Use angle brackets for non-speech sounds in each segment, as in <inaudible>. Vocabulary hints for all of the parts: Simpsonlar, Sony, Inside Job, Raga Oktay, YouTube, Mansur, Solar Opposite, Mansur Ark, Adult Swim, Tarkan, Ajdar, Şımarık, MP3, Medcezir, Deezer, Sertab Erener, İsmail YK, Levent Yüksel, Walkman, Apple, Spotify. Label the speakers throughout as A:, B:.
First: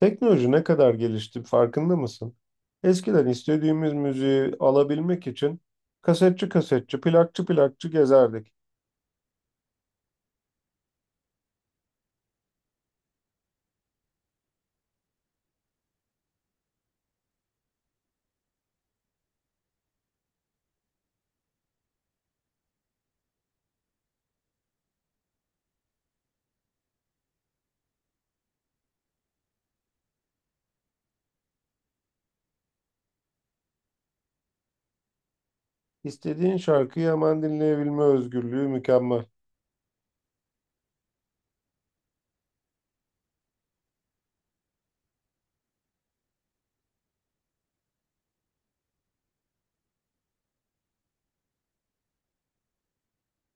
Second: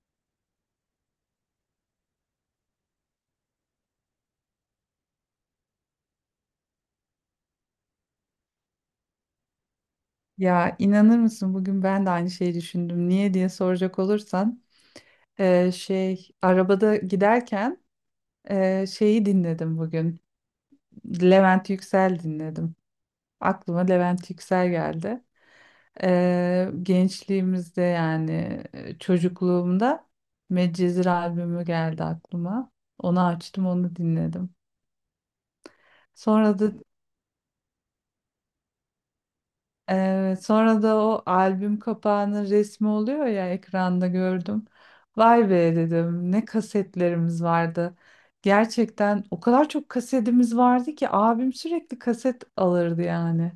A: Teknoloji ne kadar gelişti farkında mısın? Eskiden istediğimiz müziği alabilmek için kasetçi kasetçi, plakçı plakçı gezerdik.
B: Ya inanır mısın, bugün ben de aynı şeyi düşündüm. Niye diye soracak olursan, şey arabada giderken şeyi dinledim bugün. Levent Yüksel dinledim. Aklıma Levent Yüksel geldi. Gençliğimizde yani çocukluğumda Medcezir albümü geldi aklıma. Onu açtım, onu dinledim.
A: İstediğin
B: Sonra da
A: şarkıyı hemen dinleyebilme özgürlüğü mükemmel.
B: Evet, sonra da o albüm kapağının resmi oluyor ya, ekranda gördüm. Vay be dedim, ne kasetlerimiz vardı. Gerçekten o kadar çok kasetimiz vardı ki abim sürekli kaset alırdı yani.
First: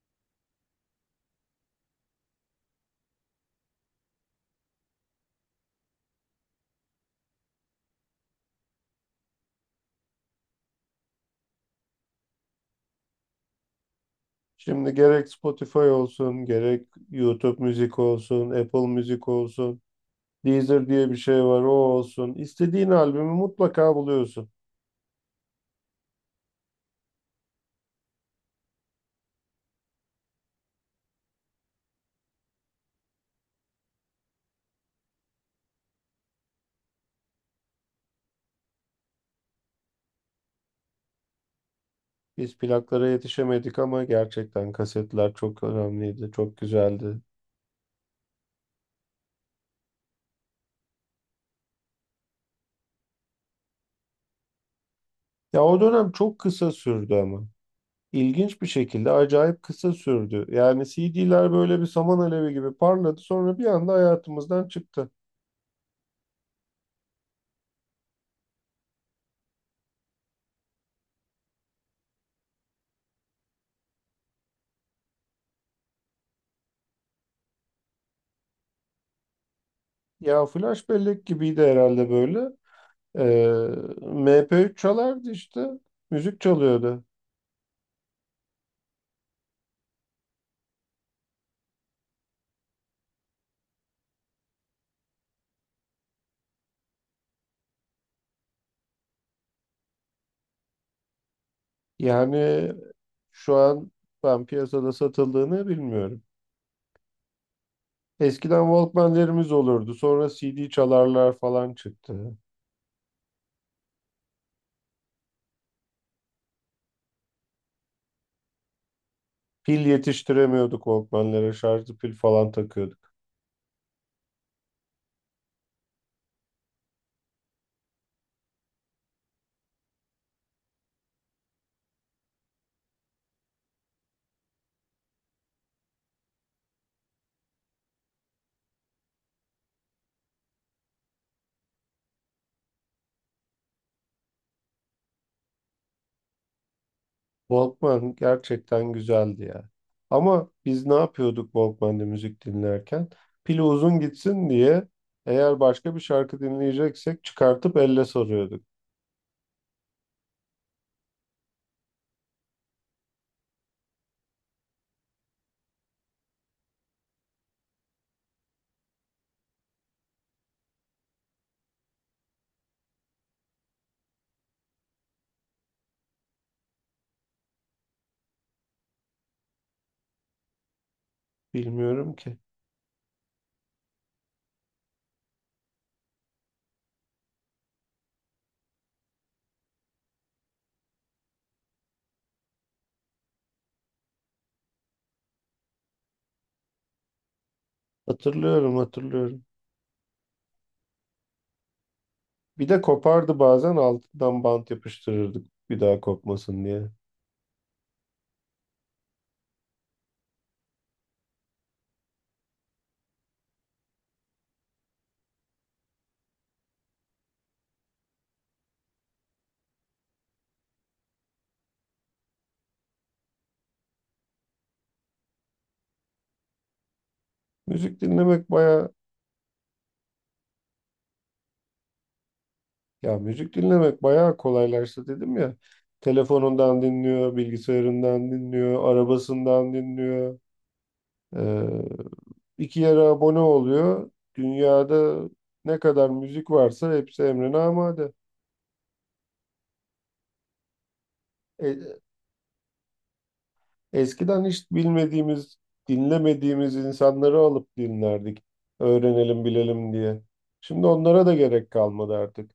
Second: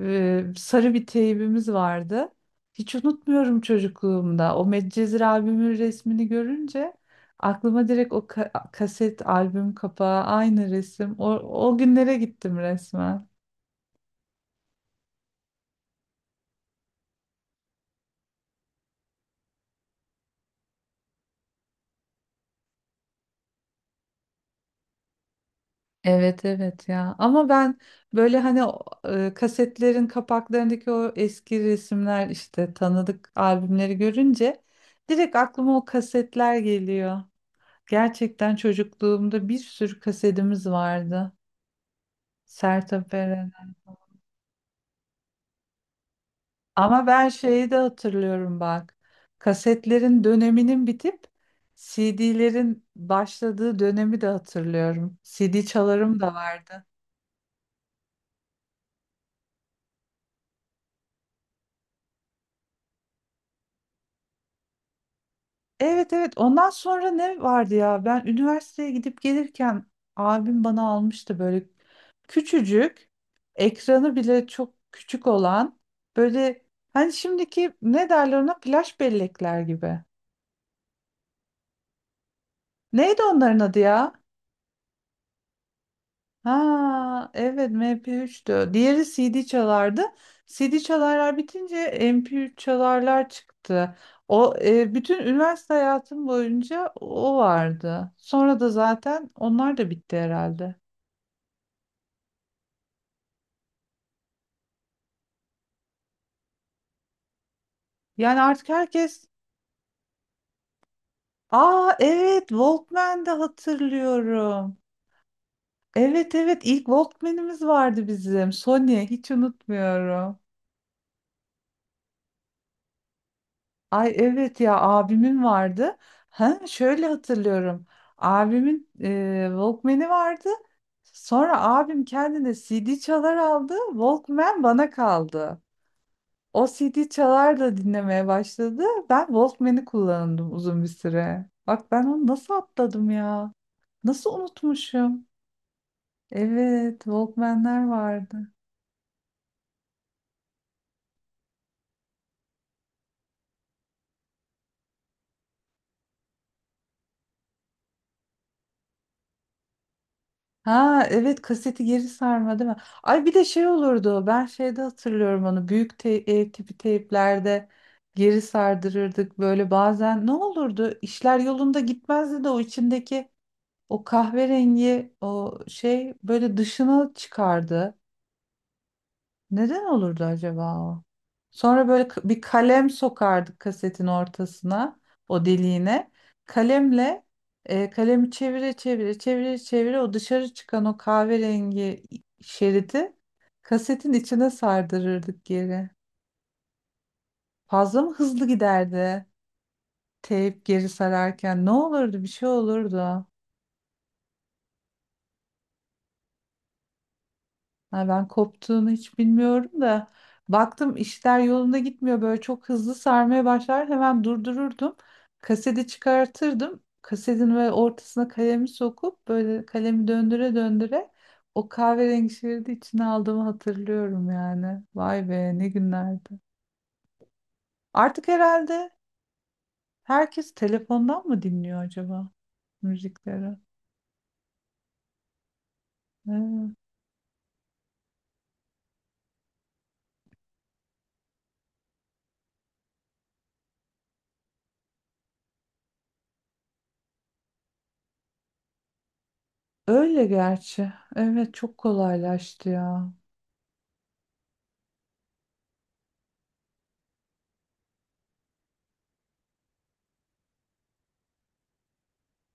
B: Sarı bir teybimiz vardı. Hiç unutmuyorum çocukluğumda. O Medcezir albümün resmini görünce aklıma direkt o kaset albüm kapağı, aynı resim. O günlere gittim resmen.
A: Şimdi gerek Spotify olsun, gerek YouTube müzik olsun, Apple müzik olsun, Deezer diye bir şey var o olsun. İstediğin albümü mutlaka buluyorsun.
B: Evet evet ya, ama ben böyle hani o, kasetlerin kapaklarındaki o eski resimler işte tanıdık albümleri görünce direkt aklıma o kasetler geliyor. Gerçekten çocukluğumda bir sürü kasetimiz vardı.
A: Biz plaklara
B: Sertab Erener.
A: yetişemedik ama gerçekten kasetler çok önemliydi, çok
B: Ama
A: güzeldi.
B: ben şeyi de hatırlıyorum bak. Kasetlerin döneminin bitip CD'lerin başladığı dönemi de hatırlıyorum.
A: Ya
B: CD
A: o dönem
B: çalarım da
A: çok kısa
B: vardı.
A: sürdü ama. İlginç bir şekilde acayip kısa sürdü. Yani CD'ler böyle bir saman alevi gibi parladı, sonra bir anda hayatımızdan çıktı.
B: Evet evet, ondan sonra ne vardı ya, ben üniversiteye gidip gelirken abim bana almıştı böyle küçücük, ekranı bile çok küçük olan böyle, hani şimdiki ne derler ona, flash bellekler gibi.
A: Ya flash bellek gibiydi herhalde böyle.
B: Neydi
A: Ee,
B: onların adı ya?
A: MP3 çalardı işte. Müzik çalıyordu.
B: Ha evet, MP3'tü. Diğeri CD çalardı. CD çalarlar bitince MP3 çalarlar çıktı. O, bütün üniversite hayatım boyunca o vardı. Sonra da zaten onlar da bitti herhalde.
A: Yani şu an ben piyasada satıldığını bilmiyorum.
B: Yani
A: Eskiden
B: artık herkes...
A: Walkman'lerimiz olurdu. Sonra CD çalarlar falan
B: Aa
A: çıktı.
B: evet, Walkman'de hatırlıyorum. Evet evet, ilk Walkman'imiz vardı bizim. Sony, hiç
A: Pil
B: unutmuyorum.
A: yetiştiremiyorduk Walkman'lere. Şarjlı pil falan takıyorduk.
B: Ay evet ya, abimin vardı. Ha, şöyle hatırlıyorum. Abimin Walkman'i vardı. Sonra abim kendine CD çalar aldı, Walkman bana kaldı. O CD çalar da dinlemeye başladı. Ben Walkman'i kullandım uzun bir süre. Bak, ben onu nasıl atladım ya? Nasıl unutmuşum? Evet, Walkman'ler
A: Walkman
B: vardı.
A: gerçekten güzeldi ya. Ama biz ne yapıyorduk Walkman'de müzik dinlerken? Pili uzun gitsin diye eğer başka bir şarkı dinleyeceksek çıkartıp elle sarıyorduk.
B: Ha evet, kaseti geri sarma değil mi? Ay bir de şey olurdu, ben şeyde hatırlıyorum onu, büyük ev tipi teyplerde geri sardırırdık böyle. Bazen ne olurdu, işler yolunda gitmezdi de o içindeki o kahverengi o şey böyle dışına çıkardı. Neden olurdu acaba o? Sonra böyle
A: Bilmiyorum ki.
B: bir kalem sokardık kasetin ortasına, o deliğine. Kalemle kalemi çevire çevire çevire çevire o dışarı çıkan o kahverengi şeridi kasetin içine sardırırdık geri. Fazla mı hızlı
A: Hatırlıyorum,
B: giderdi?
A: hatırlıyorum.
B: Teyp geri sararken ne olurdu? Bir şey
A: Bir de
B: olurdu.
A: kopardı bazen, altından bant yapıştırırdık bir daha kopmasın diye.
B: Ha, ben koptuğunu hiç bilmiyorum da baktım işler yolunda gitmiyor, böyle çok hızlı sarmaya başlar, hemen durdururdum, kaseti çıkartırdım, kasetin ve ortasına kalemi sokup böyle, kalemi döndüre döndüre o kahverengi şeridi içine aldığımı hatırlıyorum. Yani vay be, ne günlerdi.
A: Müzik
B: Artık
A: dinlemek baya,
B: herhalde herkes telefondan mı dinliyor acaba
A: ya müzik
B: müzikleri?
A: dinlemek bayağı kolaylaştı dedim ya.
B: Evet.
A: Telefonundan dinliyor, bilgisayarından dinliyor, arabasından dinliyor. Ee, iki yere abone oluyor. Dünyada ne kadar müzik varsa hepsi emrine amade.
B: Öyle, gerçi evet, çok
A: E,
B: kolaylaştı ya.
A: eskiden hiç bilmediğimiz, dinlemediğimiz insanları alıp dinlerdik. Öğrenelim, bilelim diye. Şimdi onlara da gerek kalmadı artık.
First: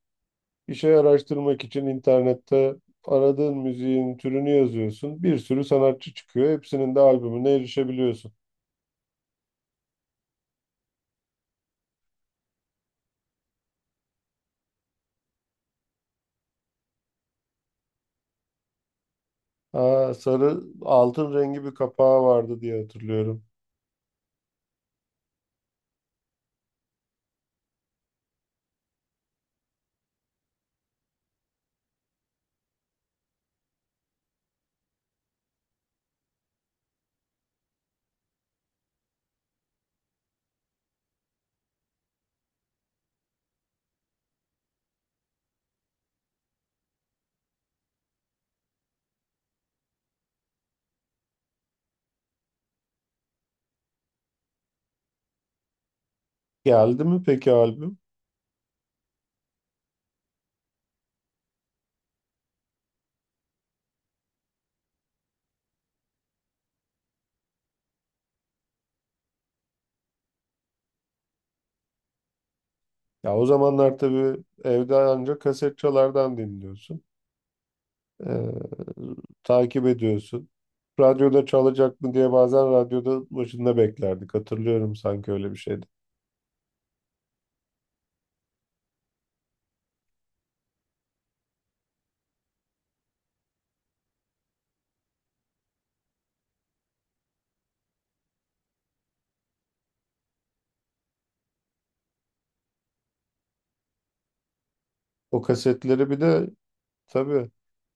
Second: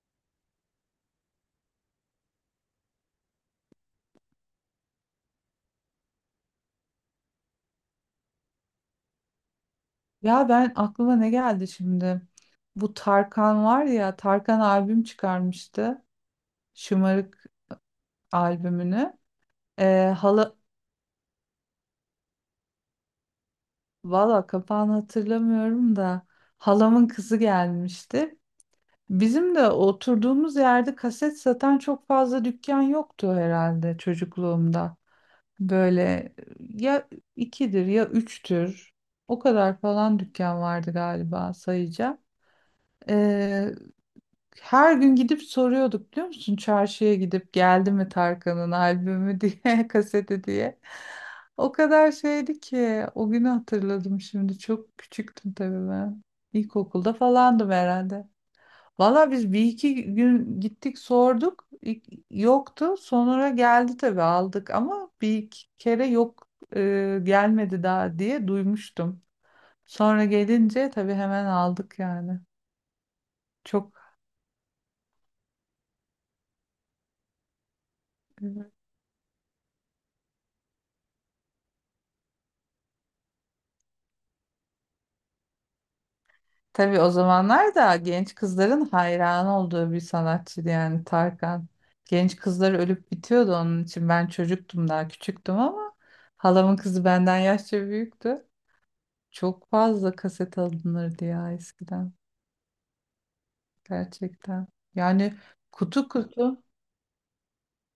A: Bir şey araştırmak için internette aradığın müziğin türünü yazıyorsun. Bir sürü sanatçı çıkıyor. Hepsinin de albümüne erişebiliyorsun.
B: Ya ben, aklıma ne geldi şimdi? Bu Tarkan var ya, Tarkan albüm çıkarmıştı. Şımarık albümünü.
A: Aa,
B: Hala,
A: sarı altın rengi bir kapağı vardı diye hatırlıyorum.
B: valla kapağını hatırlamıyorum da, halamın kızı gelmişti. Bizim de oturduğumuz yerde kaset satan çok fazla dükkan yoktu herhalde çocukluğumda. Böyle ya ikidir ya üçtür, o kadar falan dükkan vardı galiba, sayacağım. Her gün gidip soruyorduk, biliyor musun? Çarşıya gidip geldi mi Tarkan'ın albümü diye, <laughs> kaseti diye. O kadar şeydi ki, o günü hatırladım şimdi. Çok küçüktüm tabii ben.
A: Geldi
B: İlkokulda
A: mi peki
B: falandım
A: albüm?
B: herhalde. Valla biz bir iki gün gittik sorduk. Yoktu. Sonra geldi tabii, aldık. Ama bir iki kere yok, gelmedi daha diye duymuştum. Sonra gelince tabii hemen aldık yani.
A: Ya o
B: Çok,
A: zamanlar tabii evde ancak kaset çalardan dinliyorsun. Ee,
B: e,
A: takip ediyorsun. Radyoda çalacak mı diye bazen radyoda başında beklerdik. Hatırlıyorum, sanki öyle bir şeydi.
B: tabii o zamanlar da genç kızların hayran olduğu bir sanatçıydı yani, Tarkan. Genç kızlar ölüp bitiyordu onun için. Ben çocuktum, daha küçüktüm, ama halamın kızı benden yaşça büyüktü. Çok fazla kaset alınırdı ya eskiden, gerçekten. Yani
A: O
B: kutu
A: kasetleri bir de
B: kutu.
A: tabii,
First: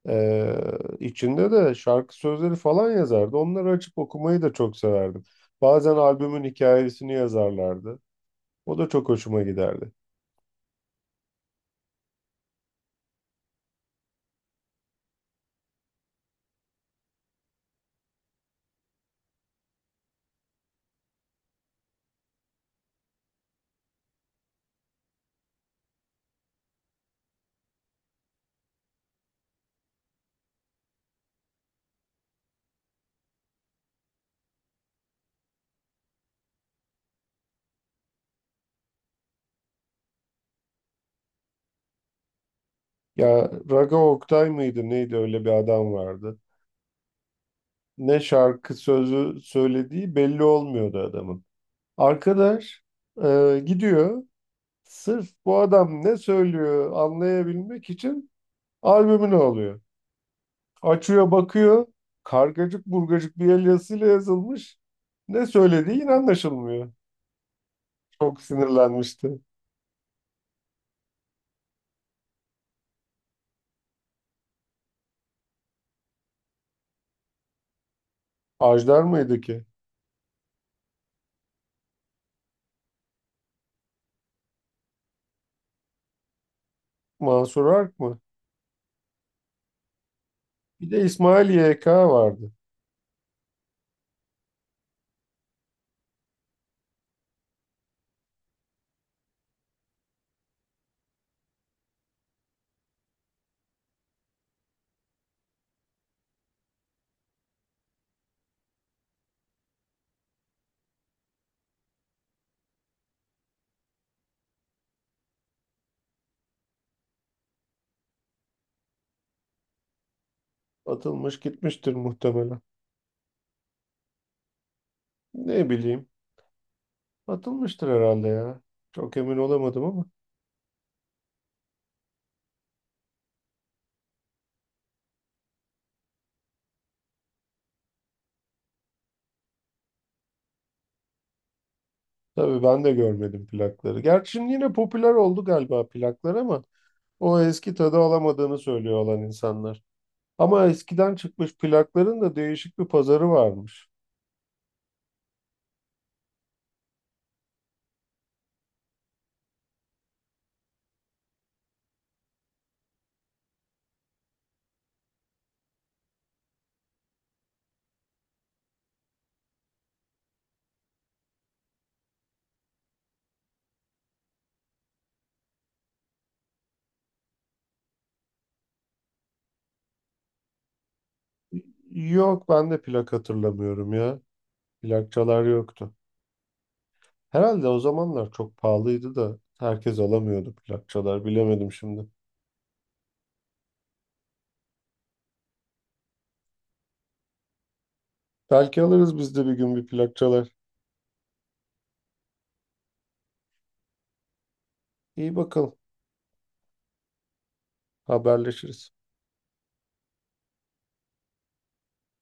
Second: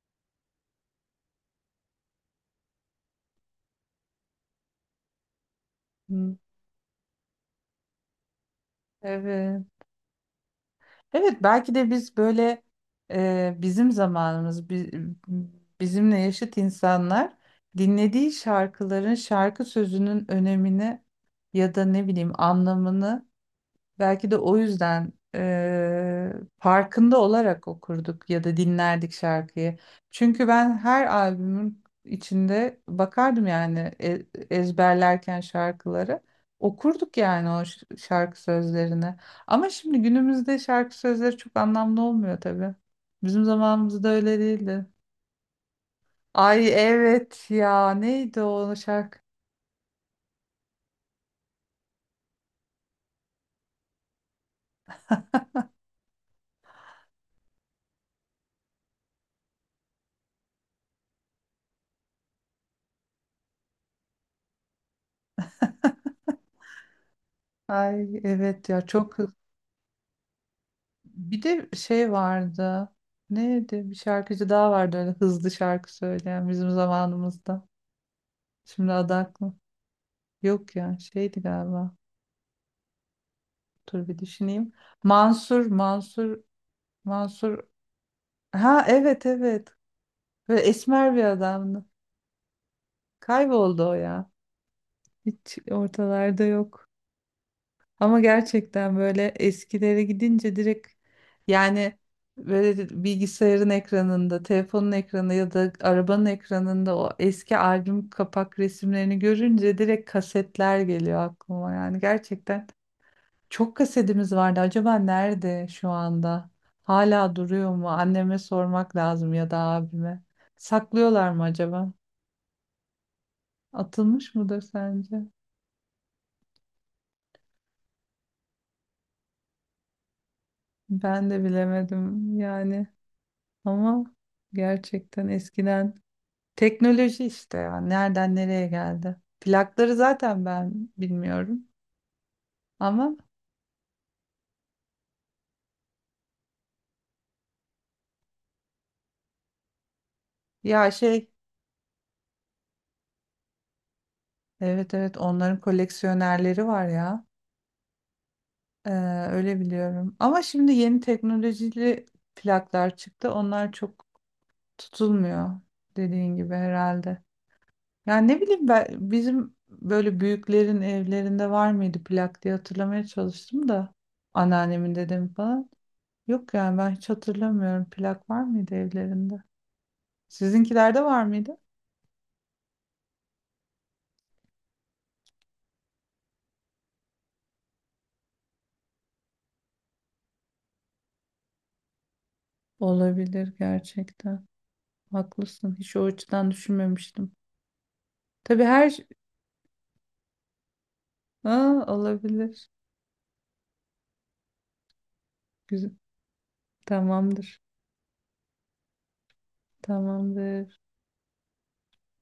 A: ee, içinde de şarkı sözleri falan yazardı. Onları açıp okumayı da çok severdim. Bazen
B: Hı.
A: albümün hikayesini yazarlardı. O da çok hoşuma
B: Evet.
A: giderdi.
B: Evet, belki de biz böyle bizim zamanımız bizimle yaşıt insanlar dinlediği şarkıların şarkı sözünün önemini, ya da ne bileyim anlamını... Belki de o yüzden farkında olarak okurduk ya da dinlerdik şarkıyı. Çünkü ben her albümün içinde bakardım yani, ezberlerken şarkıları. Okurduk yani o şarkı sözlerini. Ama şimdi günümüzde şarkı sözleri çok anlamlı olmuyor tabii. Bizim
A: Ya Raga
B: zamanımızda öyle
A: Oktay
B: değildi.
A: mıydı neydi, öyle bir adam vardı.
B: Ay evet ya,
A: Ne
B: neydi
A: şarkı
B: o şarkı?
A: sözü söylediği belli olmuyordu adamın. Arkadaş gidiyor, sırf bu adam ne söylüyor anlayabilmek için albümünü alıyor. Açıyor, bakıyor, kargacık burgacık bir el yazısıyla yazılmış. Ne söylediği yine anlaşılmıyor.
B: Ay
A: Çok
B: evet ya, çok...
A: sinirlenmişti.
B: Bir de şey vardı. Neydi? Bir şarkıcı daha vardı öyle hızlı şarkı söyleyen bizim zamanımızda. Şimdi
A: Ajdar
B: adı
A: mıydı ki?
B: yok ya, şeydi galiba. Dur bir düşüneyim. Mansur, Mansur, Mansur.
A: Mansur Ark mı?
B: Ha evet evet. Böyle
A: Bir de
B: esmer bir
A: İsmail
B: adamdı.
A: YK vardı.
B: Kayboldu o ya. Hiç ortalarda yok. Ama gerçekten böyle eskilere gidince direkt, yani, böyle bilgisayarın ekranında, telefonun ekranında ya da arabanın ekranında o eski albüm kapak resimlerini görünce direkt kasetler geliyor aklıma. Yani gerçekten çok kasetimiz vardı. Acaba nerede şu anda? Hala duruyor mu? Anneme sormak lazım ya da abime. Saklıyorlar
A: Atılmış
B: mı acaba?
A: gitmiştir muhtemelen.
B: Atılmış mıdır sence?
A: Ne bileyim. Atılmıştır herhalde ya. Çok emin olamadım ama.
B: Ben de bilemedim yani. Ama gerçekten eskiden teknoloji işte ya, nereden nereye geldi. Plakları zaten ben bilmiyorum.
A: Tabii ben de
B: Ama
A: görmedim plakları. Gerçi şimdi yine popüler oldu galiba plaklar ama o eski tadı alamadığını söylüyor olan insanlar. Ama
B: ya
A: eskiden
B: şey,
A: çıkmış plakların da değişik bir pazarı varmış.
B: evet evet, onların koleksiyonerleri var ya. Ee, Öyle biliyorum. Ama şimdi yeni teknolojili plaklar çıktı. Onlar çok tutulmuyor dediğin gibi herhalde. Yani ne bileyim ben, bizim böyle büyüklerin evlerinde var mıydı plak diye hatırlamaya çalıştım da, anneannemin, dedemin falan. Yok yani, ben hiç hatırlamıyorum. Plak var mıydı evlerinde? Sizinkilerde var mıydı?
A: Yok, ben de plak hatırlamıyorum ya. Plakçalar yoktu. Herhalde o zamanlar çok pahalıydı da herkes alamıyordu plakçalar. Bilemedim şimdi.
B: Olabilir gerçekten. Haklısın. Hiç o açıdan düşünmemiştim. Tabii
A: Belki
B: her...
A: alırız biz de bir gün bir plakçalar.
B: Aa, olabilir.
A: İyi bakalım,
B: Güzel. Tamamdır.
A: haberleşiriz.
B: Tamamdır.